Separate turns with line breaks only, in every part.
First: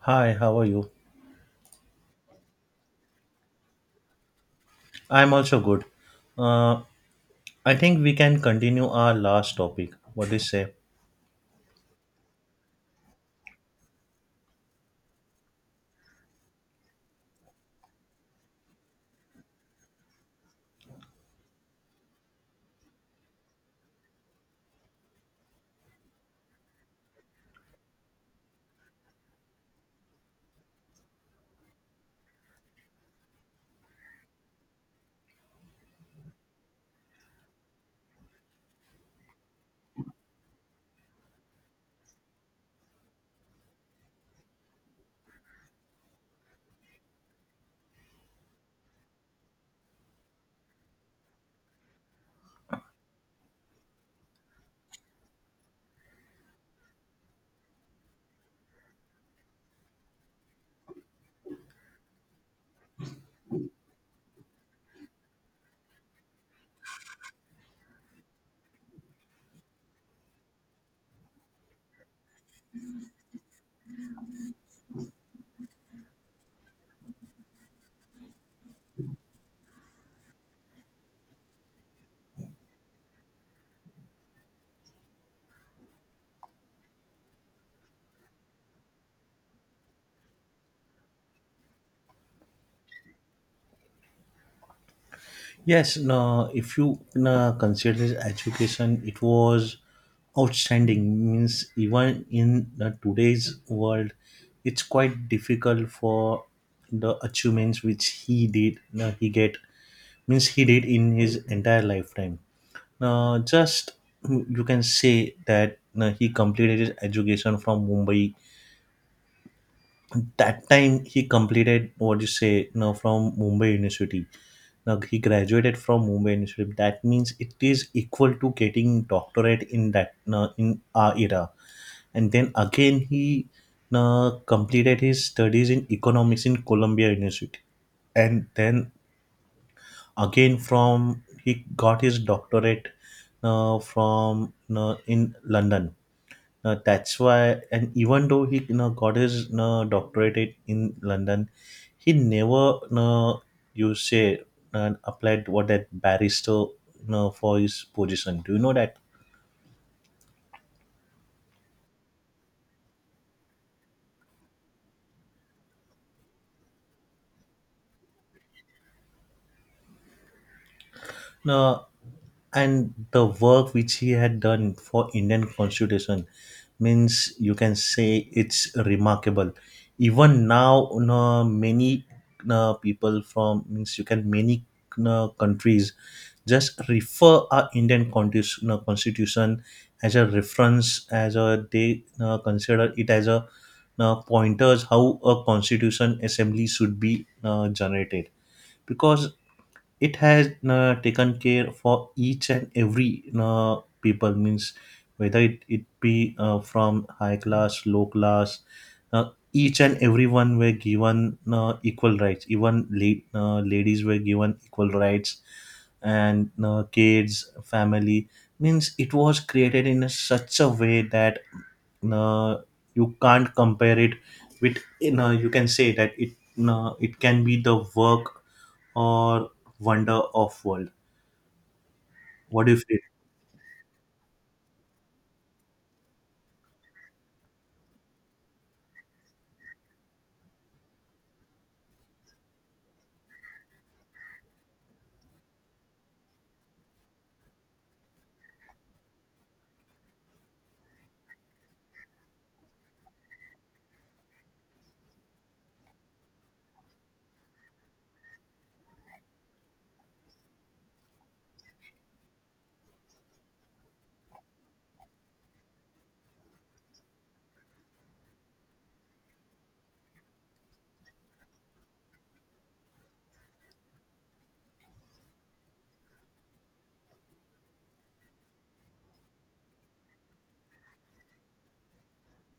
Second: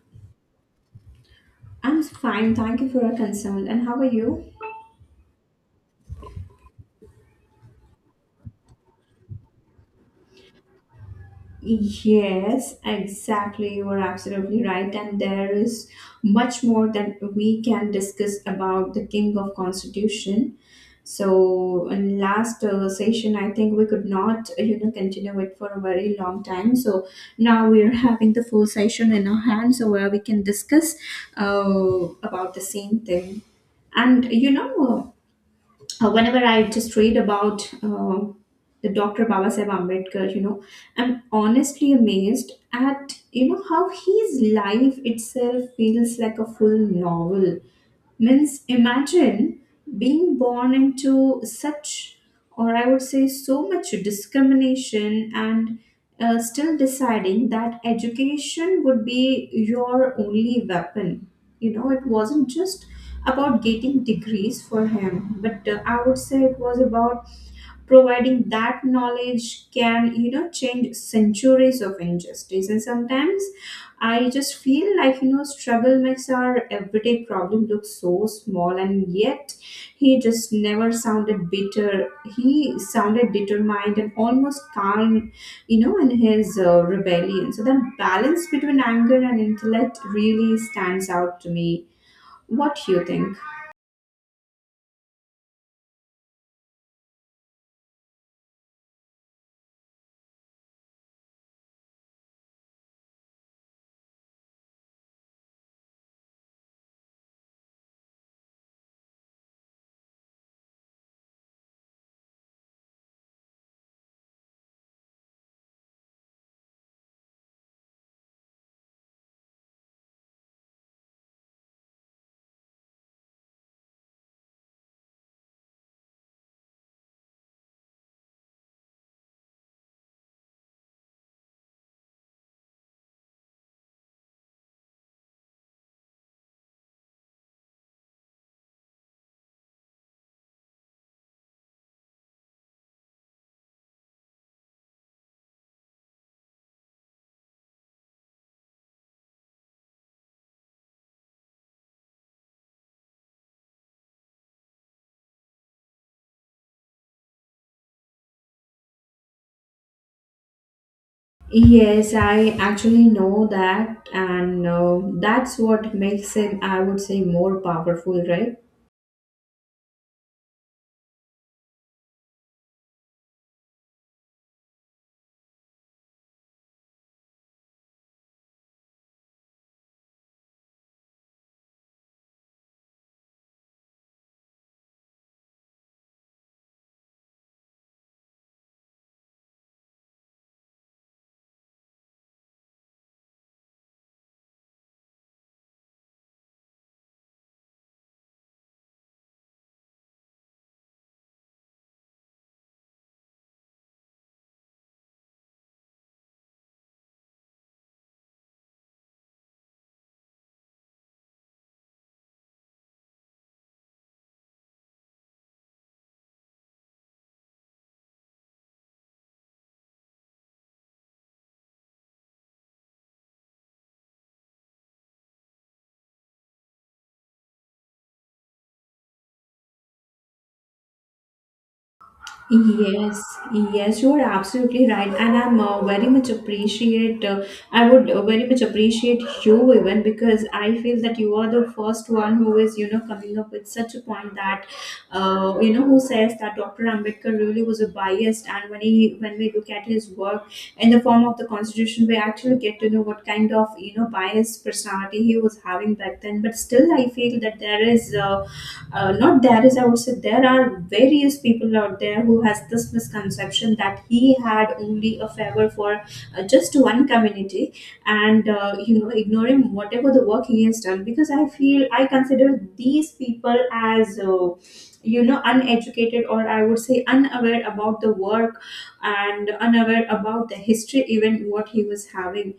Hi, how are you?
I'm fine, thank you for your concern. And how are you?
I'm also good. Uh, I think we can continue our last topic. What do you say?
Yes, exactly. You are absolutely right. And there is much more that we can discuss about the King of Constitution. So, in last session, I think we could not continue it for a very long time. So now we are having the full session in our hand, so where we can discuss about the same thing. And you know, Whenever I just read about the Dr. Babasaheb Ambedkar, I'm honestly amazed at how his life itself feels like a full novel. Means imagine being born into such, or I would say, so much discrimination and. Still deciding that education would be your only weapon. It wasn't just about getting degrees for him, but I would say it was about providing that knowledge can change centuries of injustice. And sometimes I just feel like struggle makes our everyday problem look so small, and yet he just never sounded bitter. He sounded determined and almost calm in his rebellion. So that balance between anger and intellect really stands out to me. What do you think?
Yes, no, if you no, consider this education, it was outstanding. Means even in the today's world, it's quite difficult for the achievements which he did, no, he get means he did in his entire lifetime. Now, just you can say that no, he completed his education from Mumbai, that time he completed what you say now from Mumbai University. Now he graduated from Mumbai University. That means it is equal to getting doctorate in that now in our era. And then again he now completed his studies in economics in Columbia University. And then again from he got his doctorate from in London. That's why, and even though he got his doctorate in London, he never you say and applied what that barrister for his position. Do you know that?
Yes, I actually know that, and that's what makes it. I would say, more powerful, right?
No, and the work which he had done for Indian constitution means you can say it's remarkable. Even now many people from means you can many countries just refer our Indian constitution as a reference, as a they consider it as a pointers how a constitution assembly should be generated. Because it has taken care for each and every people, means whether it be from high class low class, uh, each and everyone were given equal rights, even ladies were given equal rights. And kids family means it was created in a, such a way that uh, you can't compare it with you know you can say that it it can be the work or wonder of world. What do you feel?
Yes, yes, you are absolutely right, and I'm very much appreciate. I would very much appreciate you even, because I feel that you are the first one who is, coming up with such a point that, who says that Dr. Ambedkar really was a biased, and when we look at his work in the form of the Constitution, we actually get to know what kind of biased personality he was having back then. But still, I feel that there is. Not there is, I would say there are various people out there who has this misconception that he had only a favor for just one community. And ignoring whatever the work he has done, because I consider these people as uneducated, or I would say unaware about the work, and unaware about the history even what he was having.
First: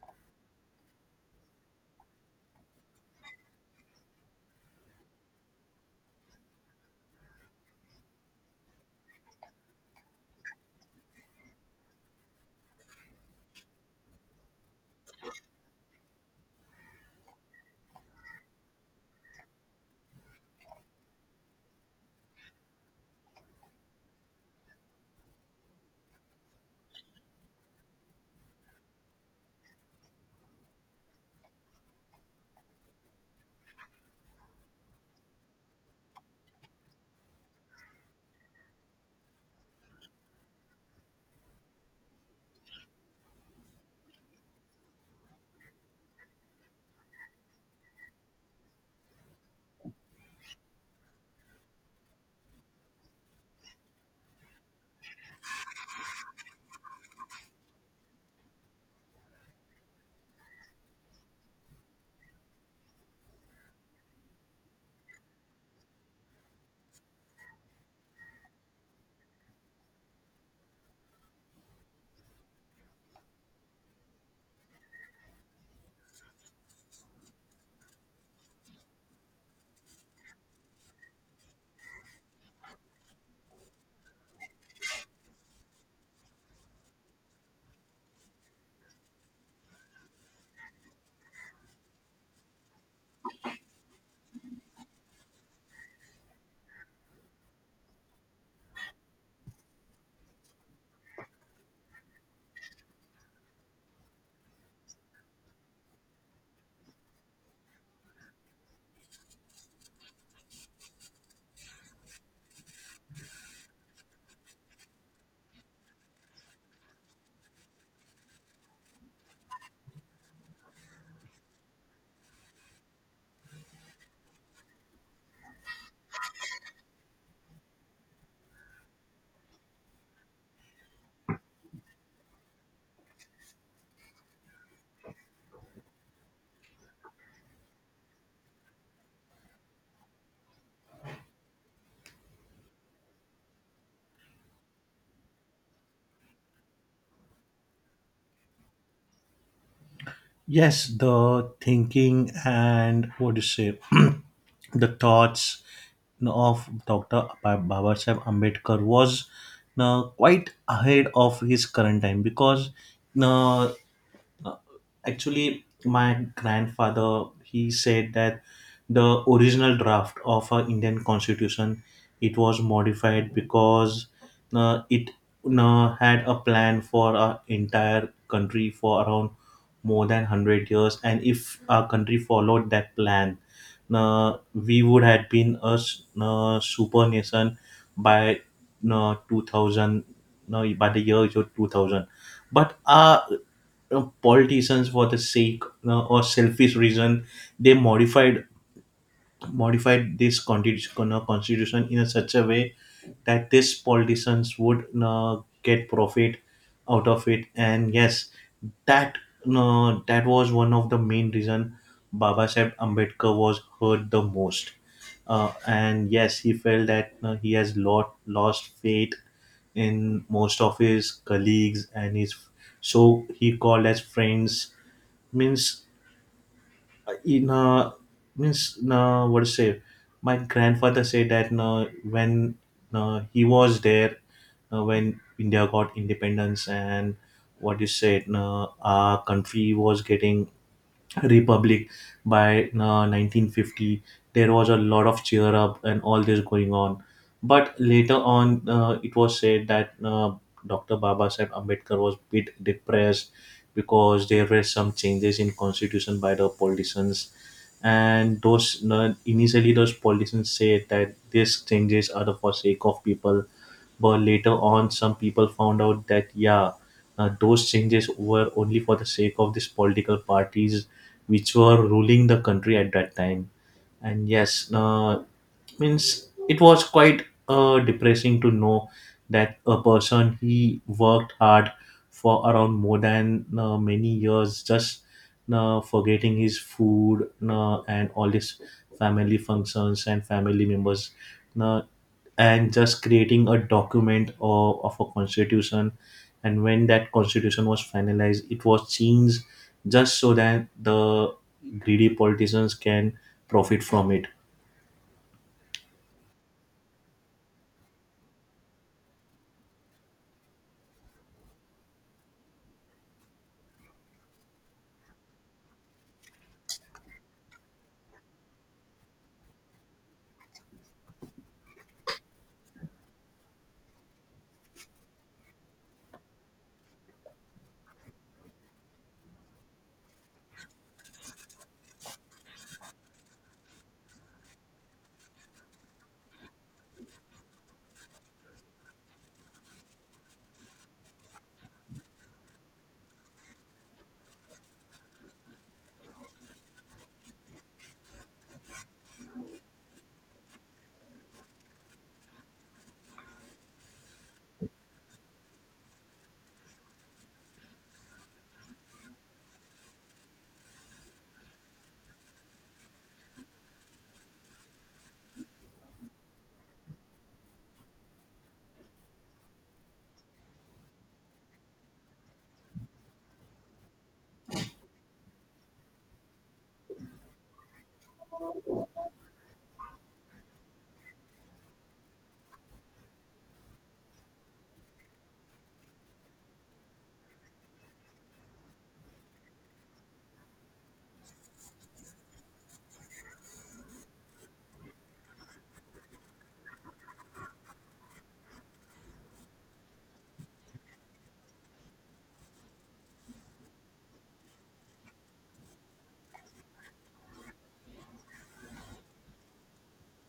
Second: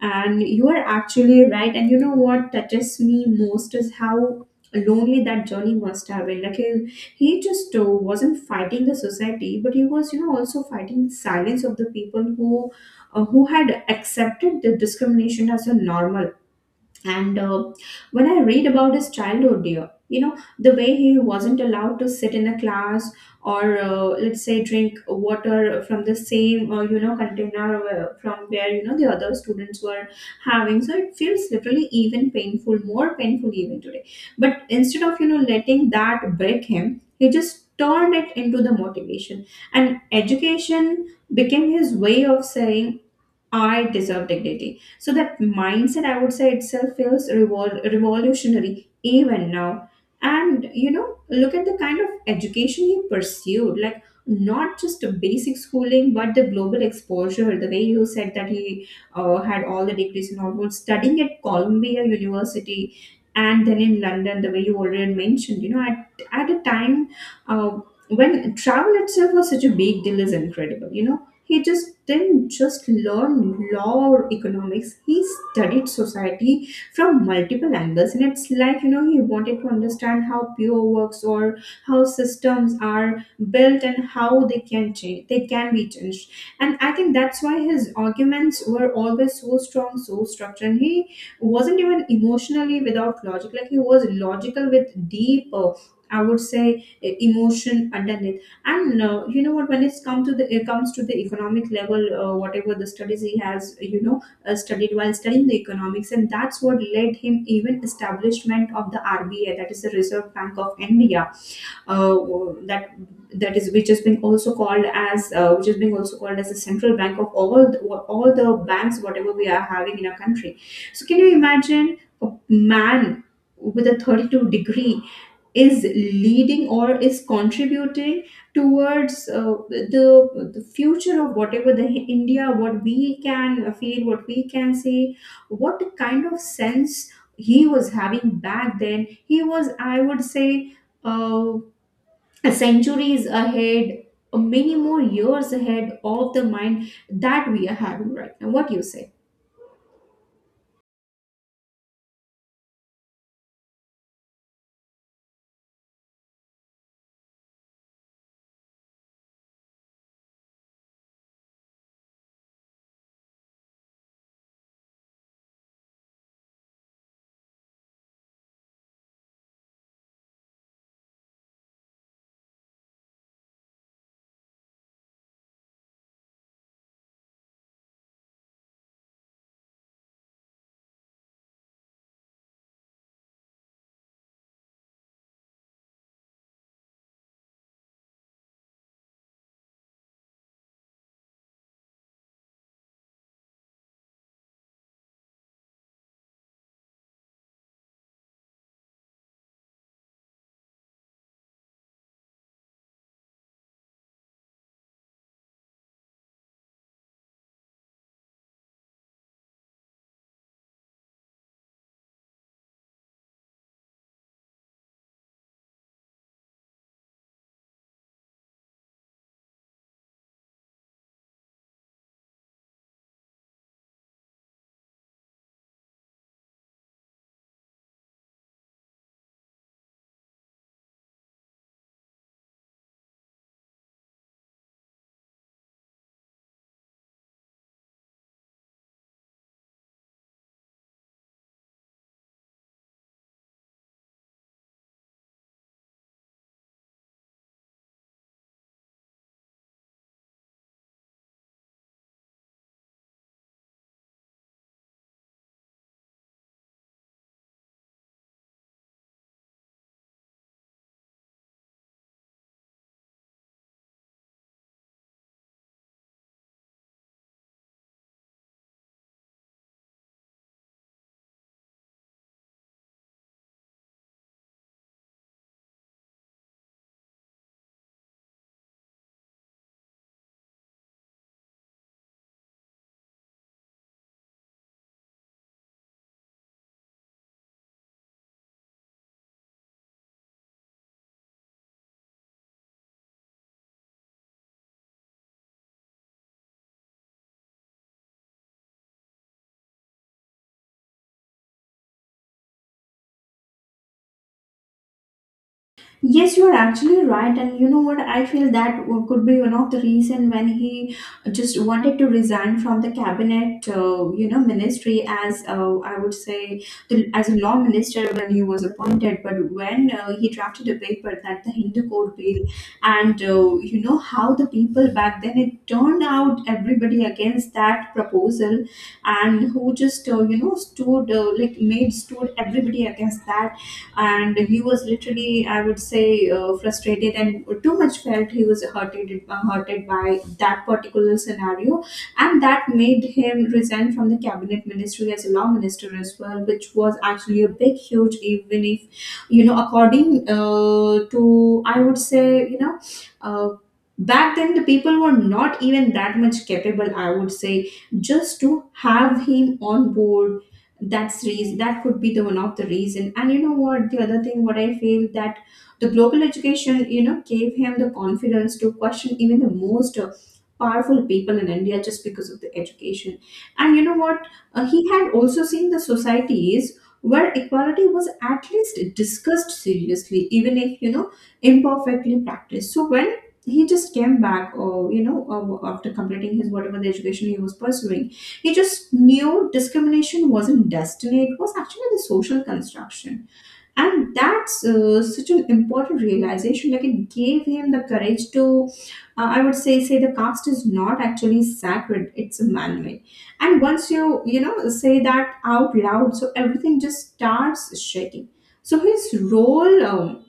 And you are actually right, and you know what touches me most is how lonely that journey must have been. Like he just wasn't fighting the society, but he was also fighting the silence of the people who had accepted the discrimination as a normal. And when I read about his childhood, dear, the way he wasn't allowed to sit in a class, or, let's say, drink water from the same, container from where, the other students were having. So it feels literally even painful, more painful even today. But instead of, letting that break him, he just turned it into the motivation. And education became his way of saying, I deserve dignity. So that mindset, I would say, itself feels revolutionary even now. And look at the kind of education he pursued, like, not just a basic schooling, but the global exposure. The way you said that he had all the degrees and all, was studying at Columbia University and then in London, the way you already mentioned, at a time uh, when travel itself was such a big deal, is incredible. He just didn't just learn law or economics. He studied society from multiple angles, and it's like he wanted to understand how pure works, or how systems are built and how they can change. They can be changed, and I think that's why his arguments were always so strong, so structured. And he wasn't even emotionally without logic. Like he was logical with deep, I would say, emotion underneath. And you know what, when it comes to the economic level, whatever the studies he has studied while studying the economics, and that's what led him even establishment of the RBI, that is the Reserve Bank of India, uh, that that is which has been also called as the central bank of all the banks whatever we are having in our country. So can you imagine a man with a 32 degree is leading or is contributing towards the future of whatever the India, what we can feel, what we can see, what kind of sense he was having back then? He was, I would say, uh, centuries ahead, many more years ahead of the mind that we are having right now. What do you say?
Yes, the thinking and what do you say, the thoughts of Dr. Baba Sahib Ambedkar was quite ahead of his current time. Because uh, uh, actually, my grandfather he said that the original draft of our Indian Constitution, it was modified. Because it had a plan for our entire country for around more than 100 years, and if our country followed that plan, we would have been a super nation by 2000, no, by the year 2000. But politicians for the sake or selfish reason, they modified this constitution in such a way that these politicians would get profit out of it. And yes, that that was one of the main reason Baba Sahib Ambedkar was hurt the most. And yes, he felt that he has lost faith in most of his colleagues and his, so he called as friends. Means in means what to say, my grandfather said that when he was there, when India got independence, and what you said our country was getting republic by 1950. There was a lot of cheer up and all this going on. But later on it was said that Dr. Baba Sahib Ambedkar was a bit depressed, because there were some changes in constitution by the politicians. And those initially those politicians said that these changes are the for sake of people. But later on some people found out that yeah, those changes were only for the sake of these political parties which were ruling the country at that time. And yes, means it was quite depressing to know that a person, he worked hard for around more than many years, just forgetting his food and all his family functions and family members, uh, and just creating a document of a constitution. And when that constitution was finalized, it was changed just so that the greedy politicians can profit from it.
Yes, you are actually right, and you know what? I feel that could be one of the reason when he just wanted to resign from the cabinet, ministry as I would say as a law minister when he was appointed. But when he drafted a paper that the Hindu Code Bill, and how the people back then it turned out everybody against that proposal, and who just stood, like made stood everybody against that. And he was literally, I would say, frustrated, and too much felt he was hurted, by that particular scenario. And that made him resign from the cabinet ministry as a law minister as well, which was actually a big huge, even if according to, I would say, uh, back then the people were not even that much capable, I would say, just to have him on board. That's reason, that could be the one of the reason. And you know what, the other thing what I feel that the global education gave him the confidence to question even the most powerful people in India, just because of the education. And you know what. He had also seen the societies where equality was at least discussed seriously, even if imperfectly practiced. So when he just came back, or after completing his whatever the education he was pursuing, he just knew discrimination wasn't destiny, it was actually the social construction. And that's such an important realization. Like it gave him the courage to, I would say, say the caste is not actually sacred, it's a man made. And once you, say that out loud, so everything just starts shaking. So his role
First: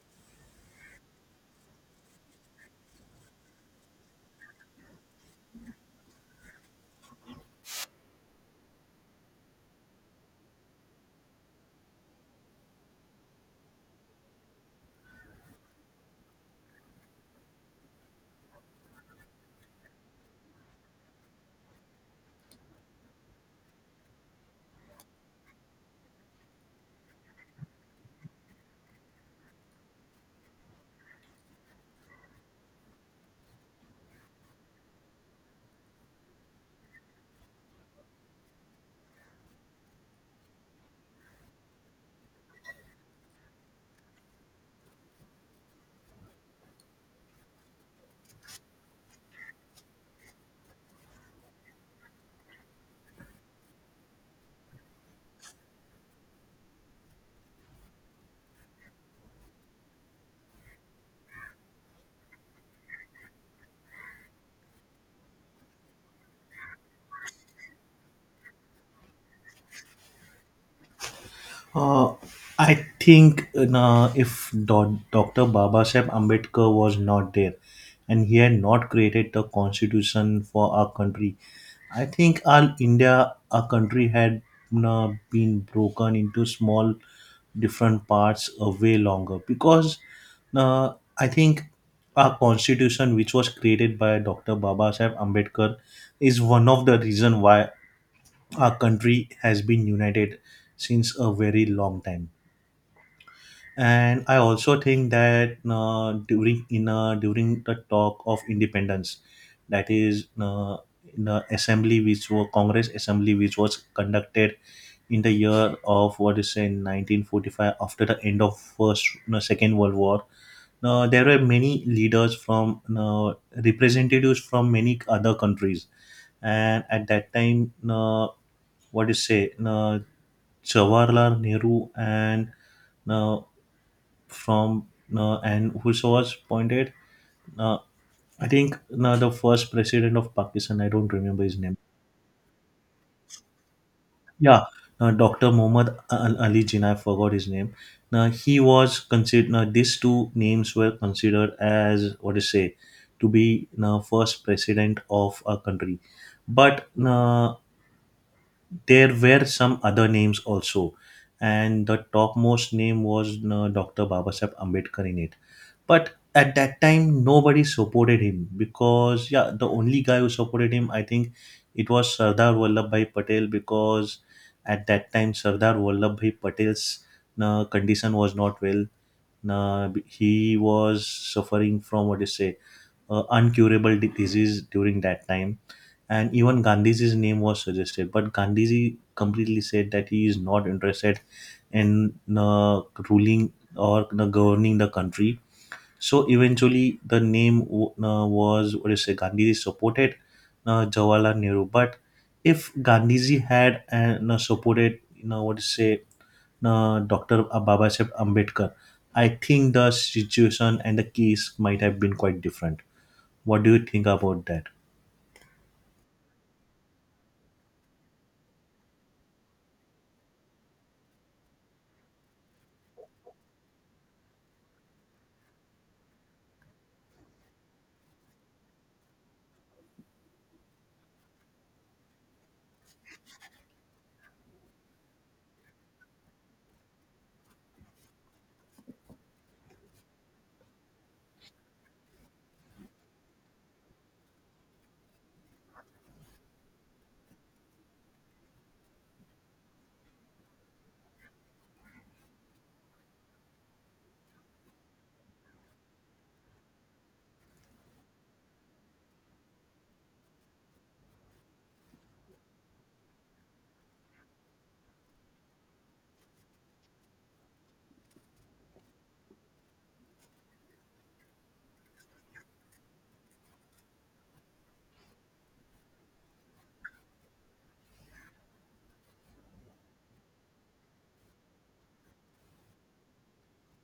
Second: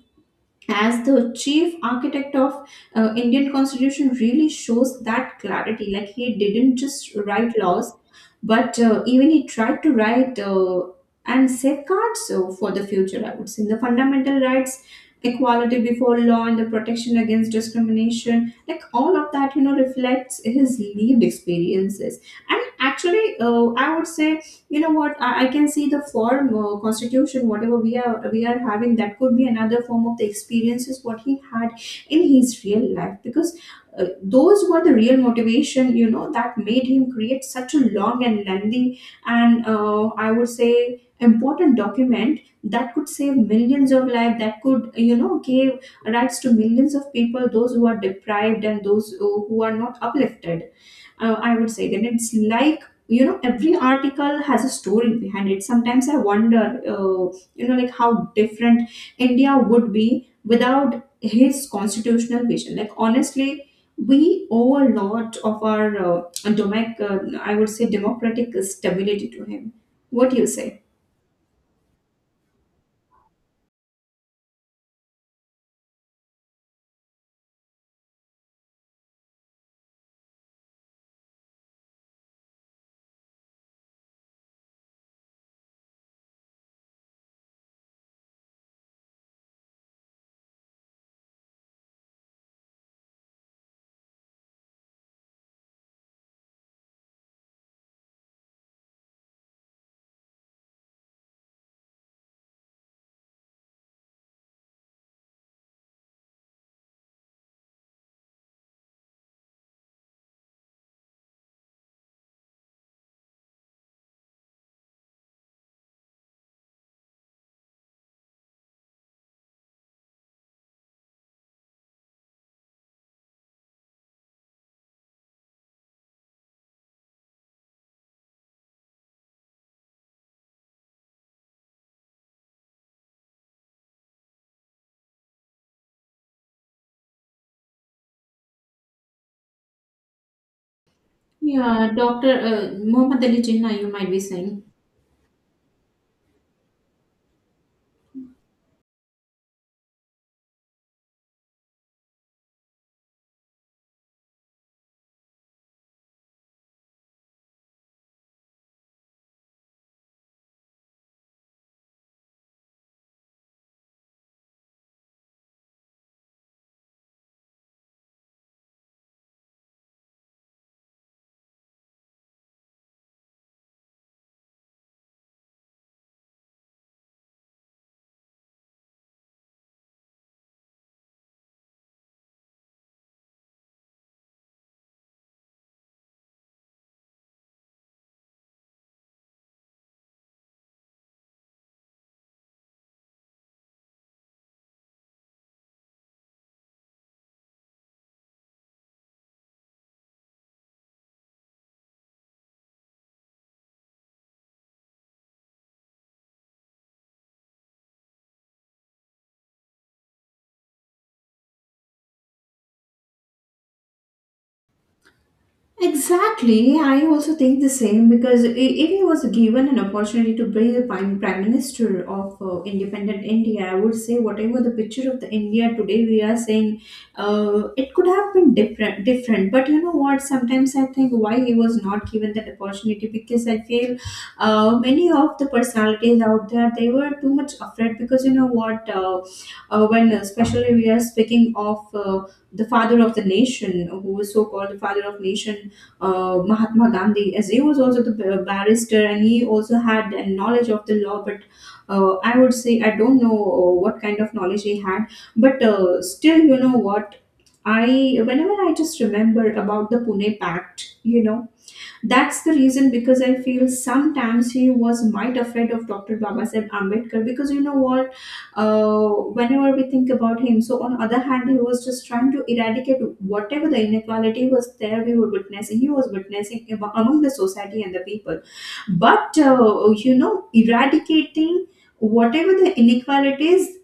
as the chief architect of Indian constitution really shows that clarity, like he didn't just write laws, but even he tried to write, and safeguards for the future, I would say the fundamental rights, equality before law and the protection against discrimination, like all of that reflects his lived experiences. And actually I would say, you know what, I can see the form constitution whatever we are having, that could be another form of the experiences what he had in his real life. Because those were the real motivation that made him create such a long and lengthy, and I would say important document that could save millions of lives, that could give rights to millions of people, those who are deprived, and those who are not uplifted. I would say that it's like every article has a story behind it. Sometimes I wonder, like how different India would be without his constitutional vision. Like honestly, we owe a lot of our I would say, democratic stability to him. What do you say?
Uh, I think you know, if Dr. Babasaheb Ambedkar was not there and he had not created the constitution for our country, I think all India, our country had you know, been broken into small different parts way longer. Because I think our constitution, which was created by Dr. Babasaheb Ambedkar, is one of the reason why our country has been united since a very long time. And I also think that during the talk of independence, that is in the assembly which was congress assembly, which was conducted in the year of what is say 1945, after the end of first, no, second world war. Now there were many leaders from, no, representatives from many other countries. And at that time no, what do you say no, Jawaharlal Nehru and uh, from and who was appointed? Uh, I think the first president of Pakistan. I don't remember his name.
Yeah, Dr. Muhammad Ali Jinnah, you might be saying.
Yeah, Dr. Ali Jinnah. I forgot his name. Now he was considered. Now these two names were considered as what to say to be now first president of a country. But there were some other names also. And the topmost name was Dr. Babasaheb Ambedkar in it. But at that time nobody supported him, because yeah the only guy who supported him I think it was Sardar Vallabhbhai Patel. Because at that time Sardar Vallabhbhai Patel's condition was not well. He was suffering from what do you say uncurable disease during that time. And even Gandhiji's name was suggested, but Gandhiji completely said that he is not interested in uh, ruling, or you know, governing the country. So eventually, the name was what do you say? Gandhiji supported Jawaharlal Nehru. But if Gandhiji had and supported, you know, what do you say, Doctor Babasaheb Ambedkar, I think the situation and the case might have been quite different. What do you think about that?
Exactly. I also think the same, because if he was given an opportunity to be the prime minister of independent India, I would say whatever the picture of the India today we are saying, it could have been different. Different, but you know what? Sometimes I think why he was not given that opportunity, because I feel many of the personalities out there, they were too much afraid, because you know what? When especially we are speaking of the father of the nation, who is so called the father of nation, Mahatma Gandhi, as he was also the barrister and he also had a knowledge of the law. But I would say I don't know what kind of knowledge he had, but still, you know what? I whenever I just remember about the Pune Pact, that's the reason, because I feel sometimes he was might afraid of Dr. Babasaheb Ambedkar, because uh, whenever we think about him, so on other hand, he was just trying to eradicate whatever the inequality was there we were witnessing. He was witnessing among the society and the people, but eradicating whatever the inequalities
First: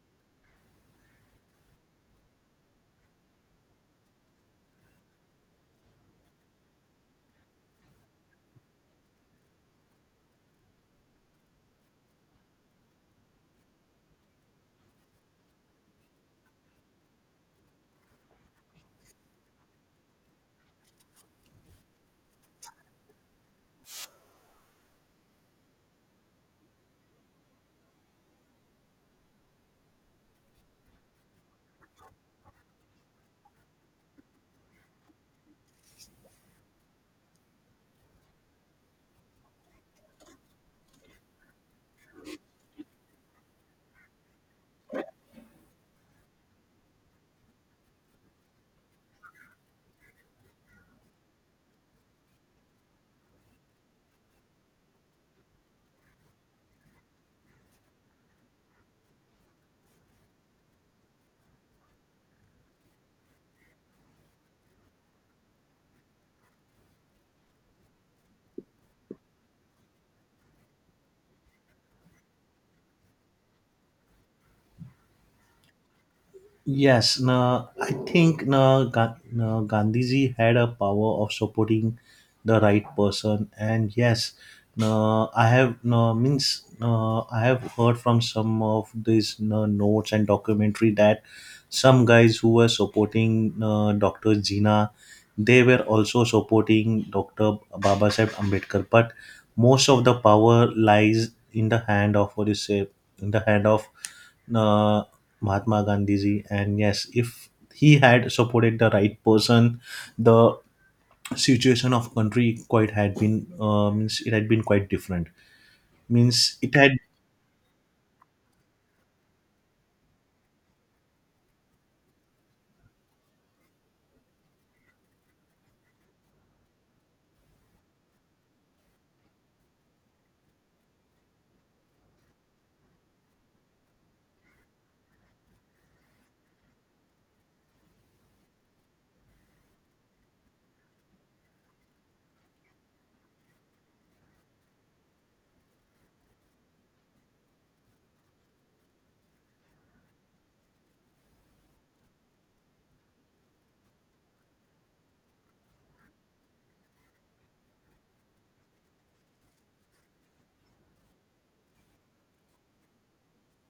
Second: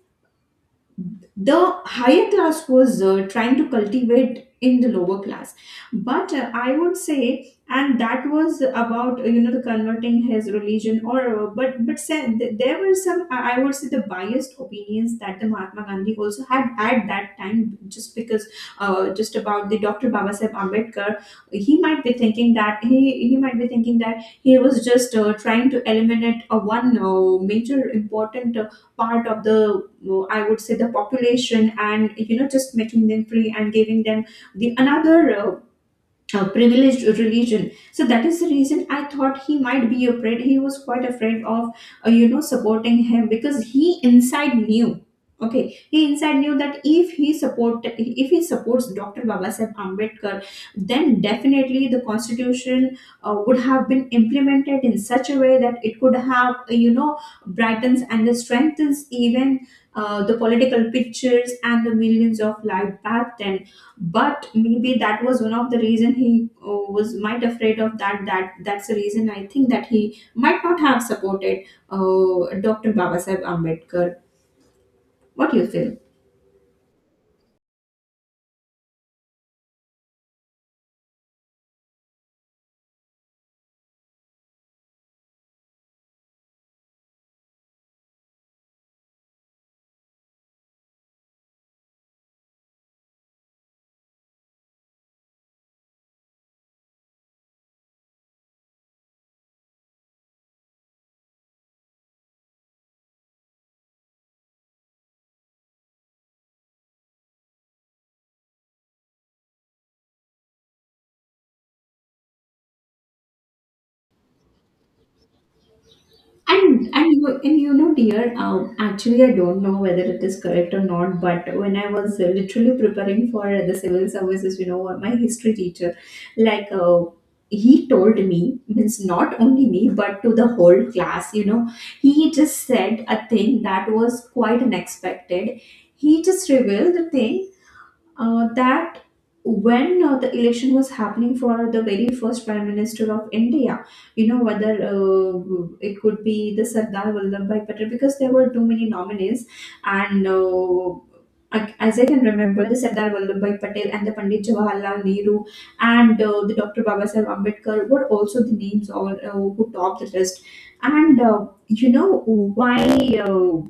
the higher class was trying to cultivate in the lower class. But I would say, and that was about the converting his religion, or but said there were some I would say the biased opinions that the Mahatma Gandhi also had at that time, just because just about the Dr. Babasaheb Ambedkar. He might be thinking that he might be thinking that he was just trying to eliminate a one major important part of the I would say the population, and you know, just making them free and giving them the another a privileged religion. So that is the reason I thought he might be afraid. He was quite afraid of supporting him, because he inside knew. Okay. He inside knew that if he supports Dr. Babasaheb Ambedkar, then definitely the constitution would have been implemented in such a way that it could have brightens and strengthens even the political pictures and the millions of lives back then. But maybe that was one of the reason he was might afraid of that, that's the reason I think that he might not have supported Dr. Babasaheb Ambedkar. What do you feel?
Yes, no, I think no, Gandhiji had a power of supporting the right person. And yes, no, I have no means no, I have heard from some of these no, notes and documentary that some guys who were supporting no, Doctor Jina, they were also supporting Doctor Baba Sahib Ambedkar. But most of the power lies in the hand of what you say, in the hand of Mahatma Gandhiji. And yes, if he had supported the right person, the situation of country quite had been means it had been quite different. Means it
And
had.
and you, and you know, dear, actually, I don't know whether it is correct or not. But when I was literally preparing for the civil services, you know, my history teacher, like, uh, he told me, means not only me but to the whole class. You know, he just said a thing that was quite unexpected. He just revealed the thing that when the election was happening for the very first prime minister of India, you know, whether it could be the Sardar Vallabhbhai Patel, because there were too many nominees, and as I can remember, the Sardar Vallabhbhai Patel and the Pandit Jawaharlal Nehru, and the Dr. Babasaheb Ambedkar were also the names, all who topped the list. And you know why. Uh,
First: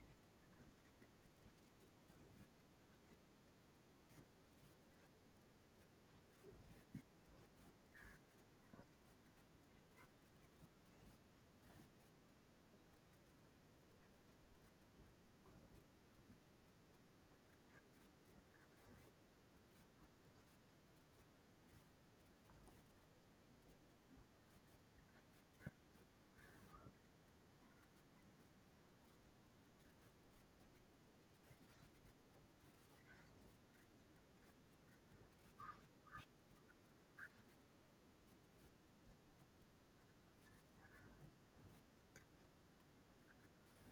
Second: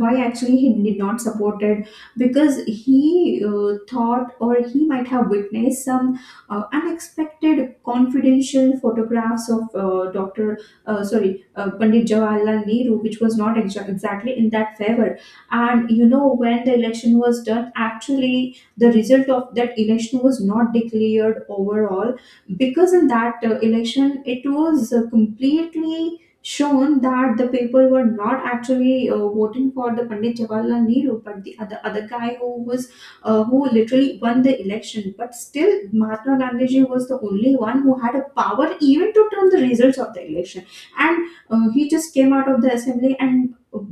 why actually he did not support it, because he thought, or he might have witnessed some unexpected confidential photographs of dr sorry Pandit Jawaharlal Nehru, which was not exactly in that favor. And you know, when the election was done, actually the result of that election was not declared overall, because in that election it was completely shown that the people were not actually voting for the Pandit Jawaharlal Nehru, but the other guy who was who literally won the election. But still, Mahatma Gandhiji was the only one who had a power even to turn the results of the election. And he just came out of the assembly and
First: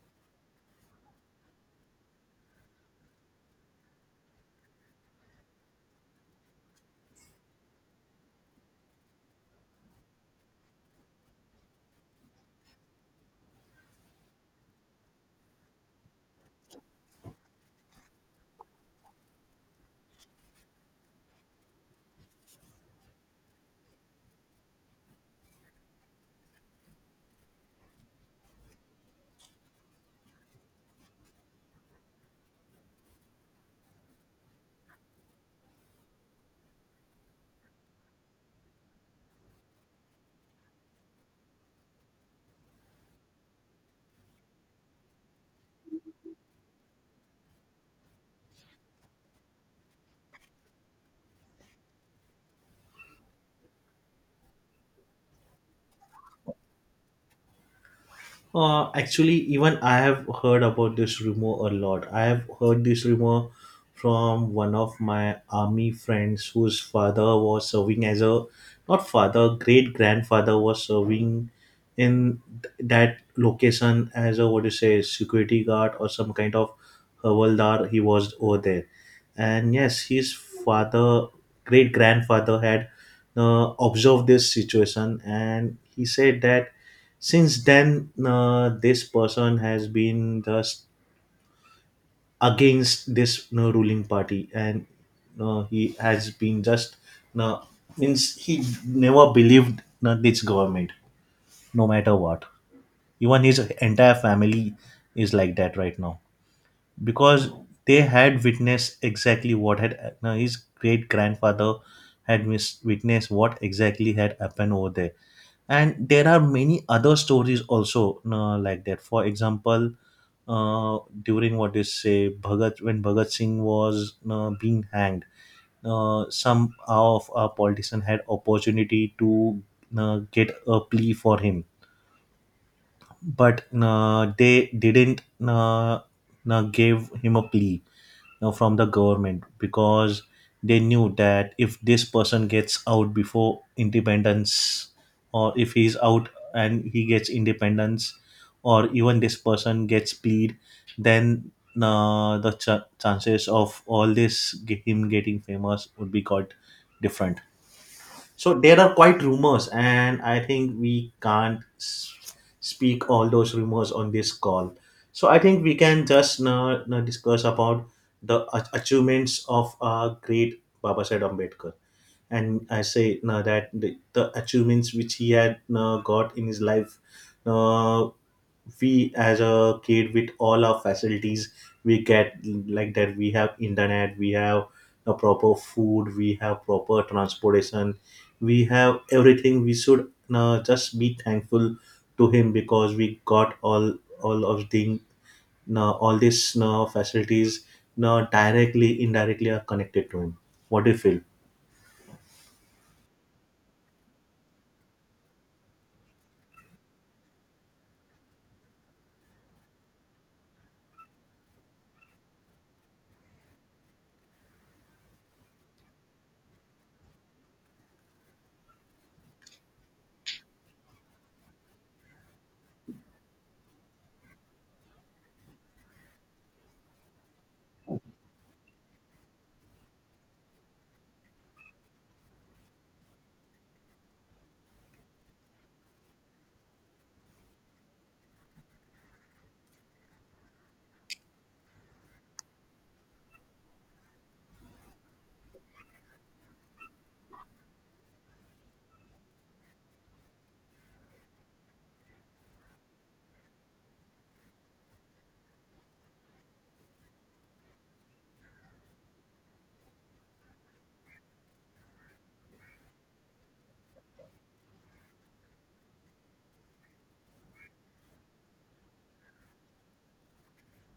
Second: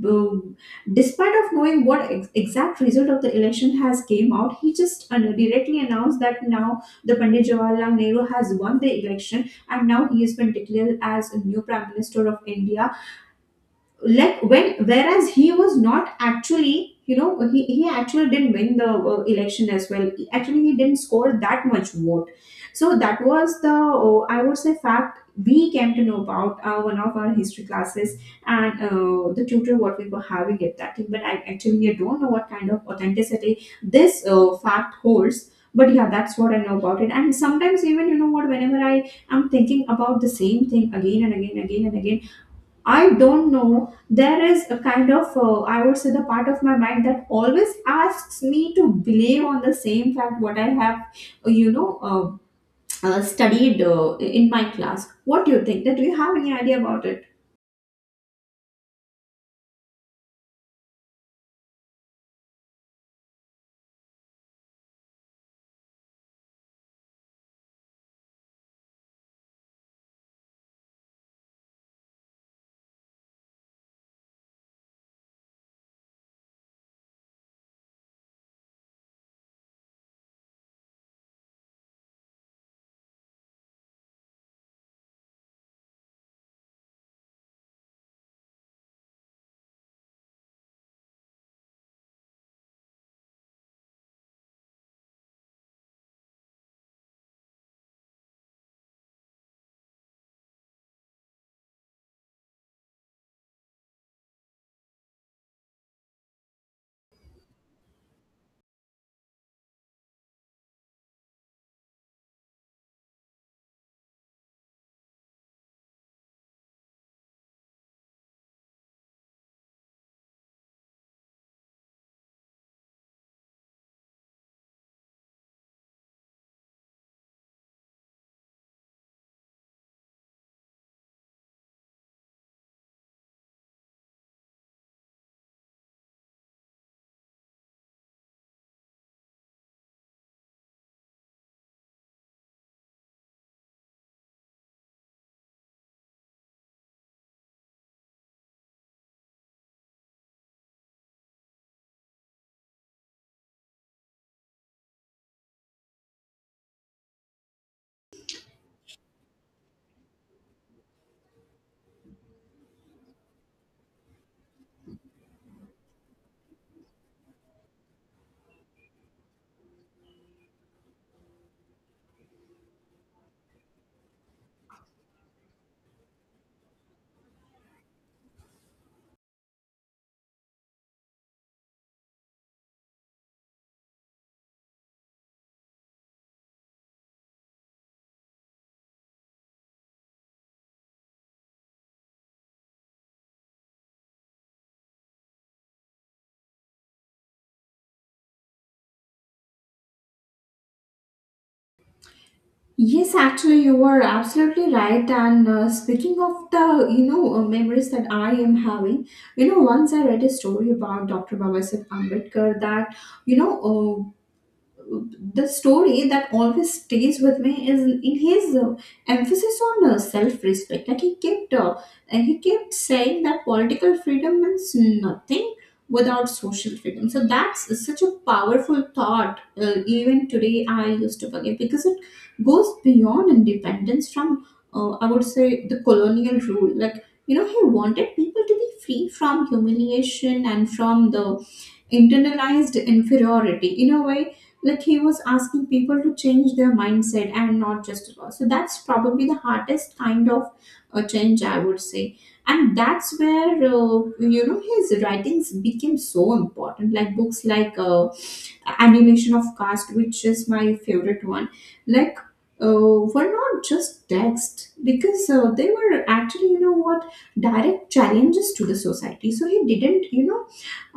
despite of knowing what exact result of the election has came out, he just directly announced that now the Pandit Jawaharlal Nehru has won the election and now he has been declared as a new Prime Minister of India, like when, whereas he was not actually, you know, he actually didn't win the election as well. Actually he didn't score that much vote. So that was the I would say fact we came to know about one of our history classes, and the tutor what we were having at that time. But I actually, I don't know what kind of authenticity this fact holds, but yeah, that's what I know about it. And sometimes, even, you know what, whenever I am thinking about the same thing again and again, again and again, I don't know. There is a kind of, I would say, the part of my mind that always asks me to believe on the same fact what I have uh, you know, studied in my class. What do you think? That do you have any idea about it?
Actually, even I have heard about this rumor a lot. I have heard this rumor from one of my army friends whose father was serving as a, not father, great grandfather was serving in that location as a what do you say security guard or some kind of havaldar. He was over there. And yes, his father, great grandfather, had observed this situation, and he said that since then, this person has been just against this you know, ruling party. And he has been just uh, means he never believed this government, no matter what. Even his entire family is like that right now, because they had witnessed exactly what had his great grandfather had witnessed what exactly had happened over there. And there are many other stories also like that. For example, during what is say Bhagat, when Bhagat Singh was being hanged. Some of our politician had opportunity to get a plea for him. But they didn't give him a plea, you know, from the government. Because they knew that if this person gets out before independence, or if he's out and he gets independence, or even this person gets plead, then the chances of all this him getting famous would be got different. So there are quite rumors, and I think we can't speak all those rumors on this call. So I think we can just now discuss about the achievements of our great Baba Sahib Ambedkar. And I say now that the achievements which he had now got in his life, uh, we as a kid with all our facilities we get. Like that we have internet, we have a proper food, we have proper transportation, we have everything. We should just be thankful to him because we got all of the all these facilities directly indirectly are connected to him. What do you feel?
Yes, actually, you were absolutely right. And speaking of the, you know, memories that I am having, you know, once I read a story about Dr. Babasaheb Ambedkar that, you know, the story that always stays with me is in his emphasis on self-respect. Like he kept, and he kept saying that political freedom means nothing without social freedom. So that's such a powerful thought. Even today, I used to forget, because it goes beyond independence from, I would say, the colonial rule. Like, you know, he wanted people to be free from humiliation and from the internalized inferiority, in a way, like he was asking people to change their mindset and not just law. So that's probably the hardest kind of change, I would say. And that's where you know, his writings became so important, like books like Annihilation of Caste, which is my favorite one. Like were not just text, because they were actually, you know what, direct challenges to the society. So he didn't, you know,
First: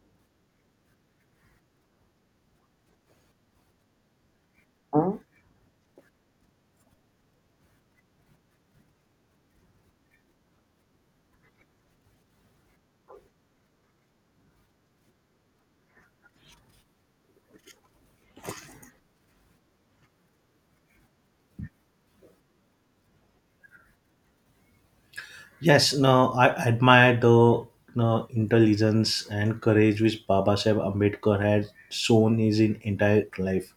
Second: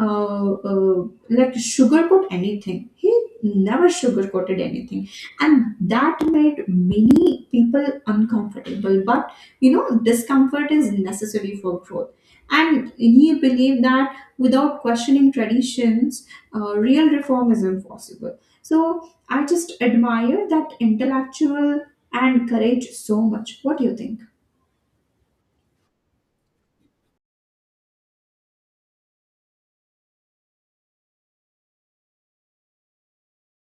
uh, uh, sugarcoat anything. He never sugarcoated anything, and that made many people uncomfortable. But you know, discomfort is necessary for growth. And he believed that without questioning traditions, real reform is impossible. So I just admire that intellectual and courage so much. What do you think?
Yes, no, I admire the no, intelligence and courage which Baba Saheb Ambedkar had shown his in entire life.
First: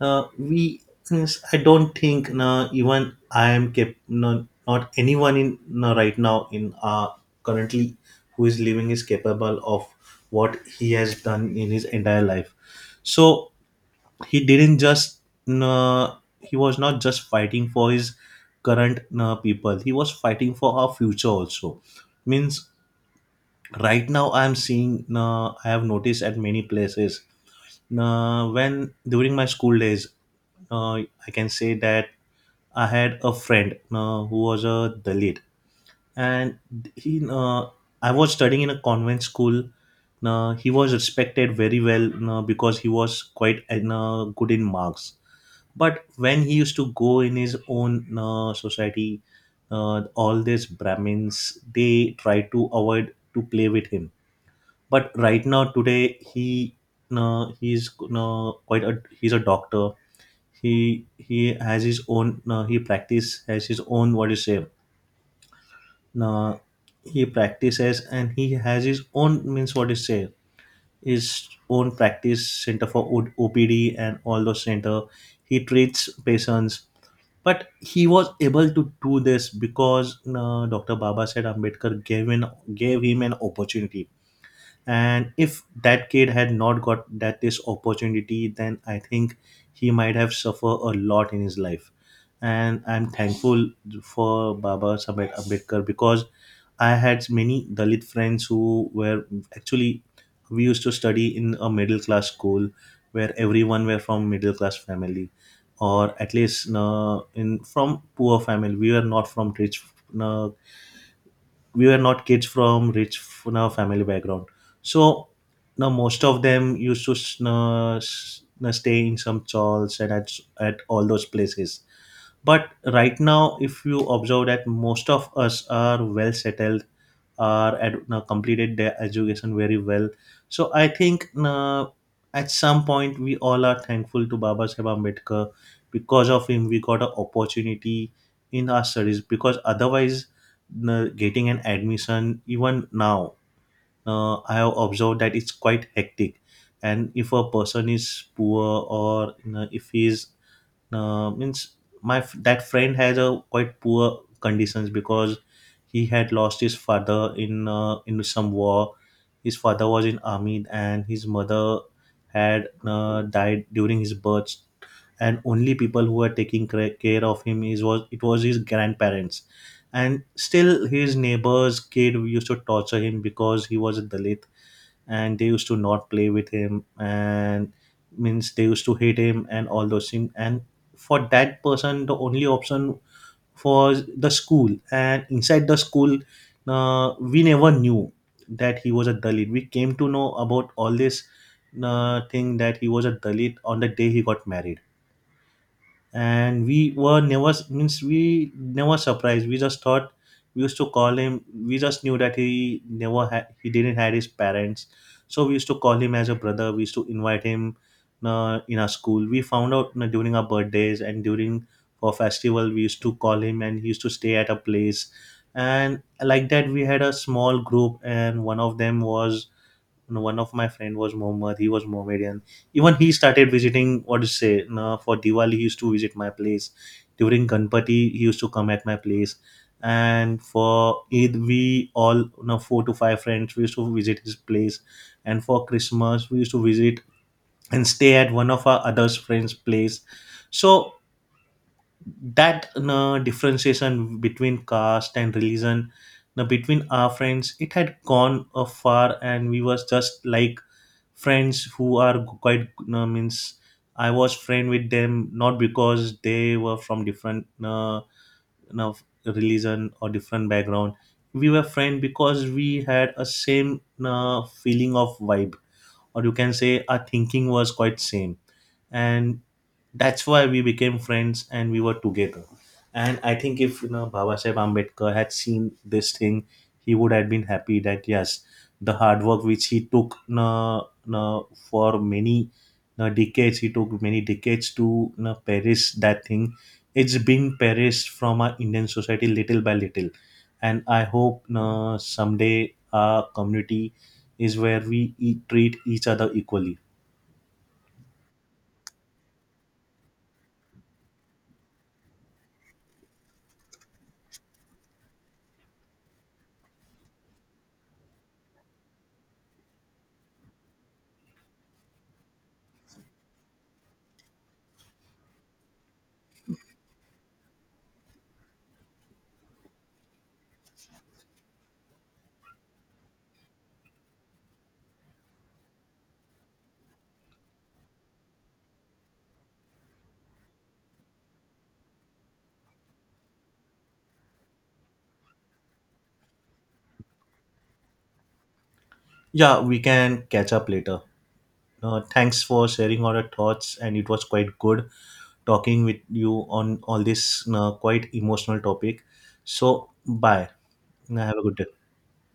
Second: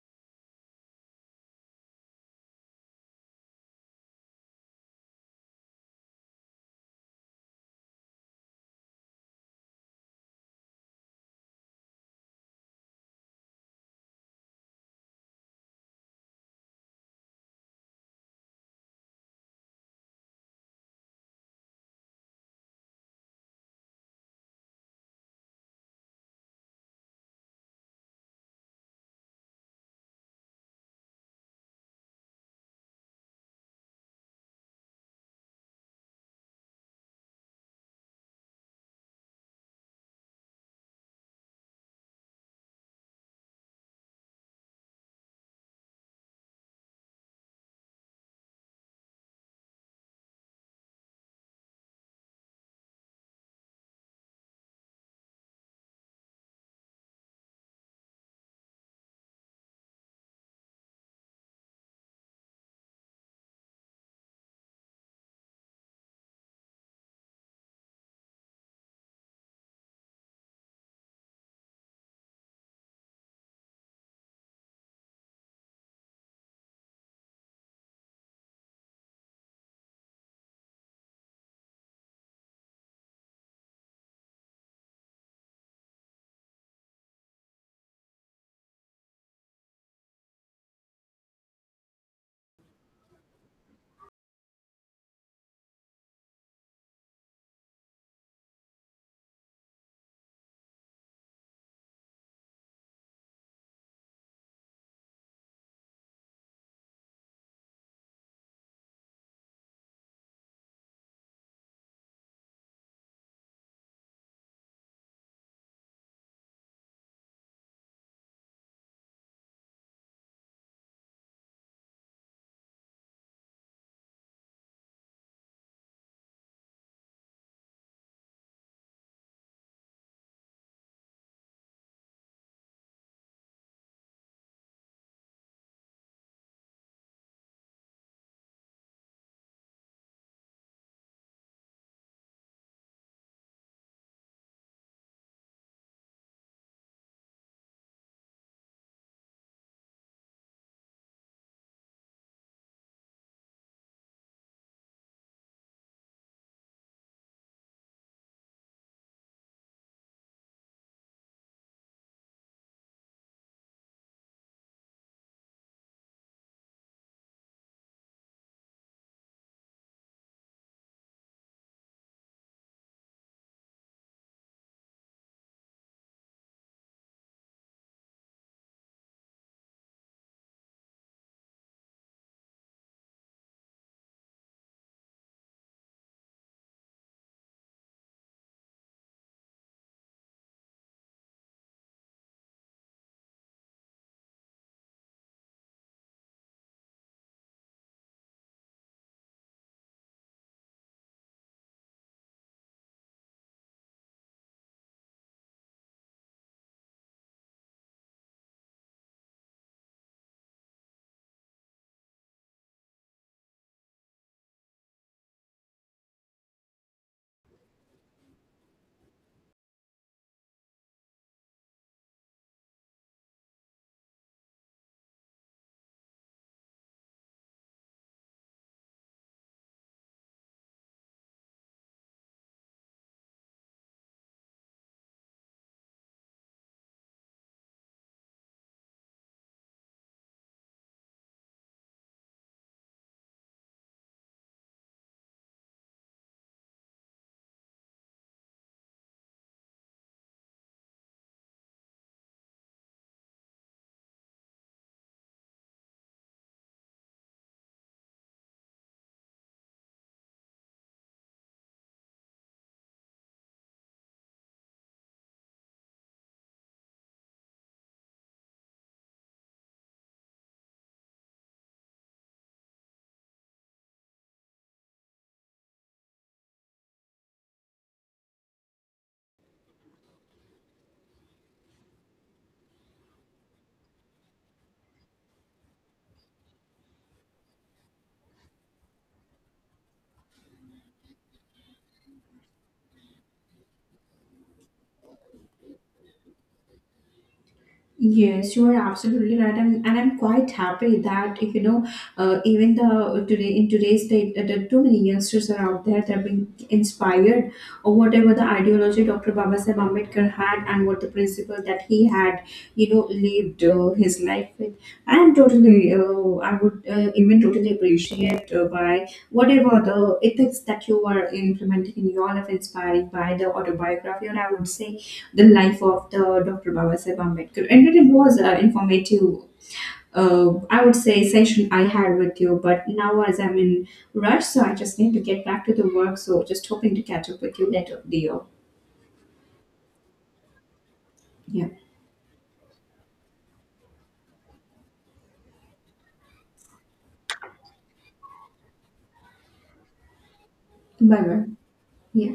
We, yes, I don't think no, even I am not anyone in no, right now in currently who is living is capable of what he has done in his entire life. So he didn't just uh, he was not just fighting for his current people. He was fighting for our future also. Means right now I am seeing I have noticed at many places when during my school days, uh, I can say that I had a friend, who was a Dalit. And he uh, I was studying in a convent school. He was respected very well, because he was quite good in marks. But when he used to go in his own society, all these Brahmins, they try to avoid to play with him. But right now today, uh, he's he's a doctor. He has his own, he practice, has his own, what do you say, uh, he practices, and he has his own, means what do you say, his own practice center for OPD and all those center. He treats patients. But he was able to do this because, Dr. Baba Said Ambedkar gave him an opportunity. And if that kid had not got that this opportunity, then I think he might have suffered a lot in his life. And I'm thankful for Baba Sabed Ambedkar, because I had many Dalit friends who were actually, we used to study in a middle class school where everyone were from middle class family, or at least in, from poor family. Uh, we were not kids from rich, family background. So now most of them used to s- na stay in some churches and at all those places. But right now, if you observe, that most of us are well settled, or had completed their education very well. So I think, at some point, we all are thankful to Baba Saheb Ambedkar. Because of him, we got an opportunity in our studies. Because otherwise, getting an admission even now, I have observed that it's quite hectic. And if a person is poor, or if he is, uh, means that friend has a quite poor conditions, because he had lost his father in some war. His father was in army, and his mother had died during his birth. And only people who were taking care of him is was it was his grandparents. And still, his neighbor's kid used to torture him because he was a Dalit, and they used to not play with him, and means they used to hate him and all those things. And for that person, the only option was the school, and inside the school, we never knew that he was a Dalit. We came to know about all this thing, that he was a Dalit, on the day he got married. And we never surprised. We just thought, we used to call him, we just knew that he didn't had his parents. So we used to call him as a brother. We used to invite him, in our school we found out you, during our birthdays and during, for festival, we used to call him, and he used to stay at a place. And like that, we had a small group, and one of my friend was Mohammed. He was Mohammedan. Even he started visiting. What to say? No, for Diwali, he used to visit my place. During Ganpati, he used to come at my place. And for Eid, we all, no, four to five friends, we used to visit his place. And for Christmas, we used to visit and stay at one of our other's friends' place. So that no differentiation between caste and religion now between our friends, it had gone far, and we was just like friends who are quite, means I was friend with them not because they were from different, you know, religion or different background. We were friend because we had a same, feeling of vibe, or you can say our thinking was quite same, and that's why we became friends, and we were together. And I think if Baba Saheb Ambedkar had seen this thing, he would have been happy that yes, the hard work which uh, for many he took many decades to perish that thing, it's being perished from our Indian society little by little. And I hope someday our community is where we treat each other equally.
Yes, you are absolutely right, and I'm quite happy that, you know, even the today in today's day, there are too many youngsters are out there that are being inspired or whatever the ideology Dr. Baba Sahib Ambedkar had and what the principle that he had, you know, lived his life with. I am totally, I would even totally appreciate by whatever the ethics that you are implementing in your life, inspiring by the autobiography, or I would say the life of the Dr. Babasaheb Ambedkar, and it was informative. I would say session I had with you, but now as I'm in rush, so I just need to get back to the work. So just hoping to catch up with you later, dear.
Yeah, we can catch up later.
Yeah.
Thanks for sharing all your thoughts, and it was quite good talking with you on all this, quite emotional topic. So, bye.
Bye
Have a
bye.
good day.
Yeah.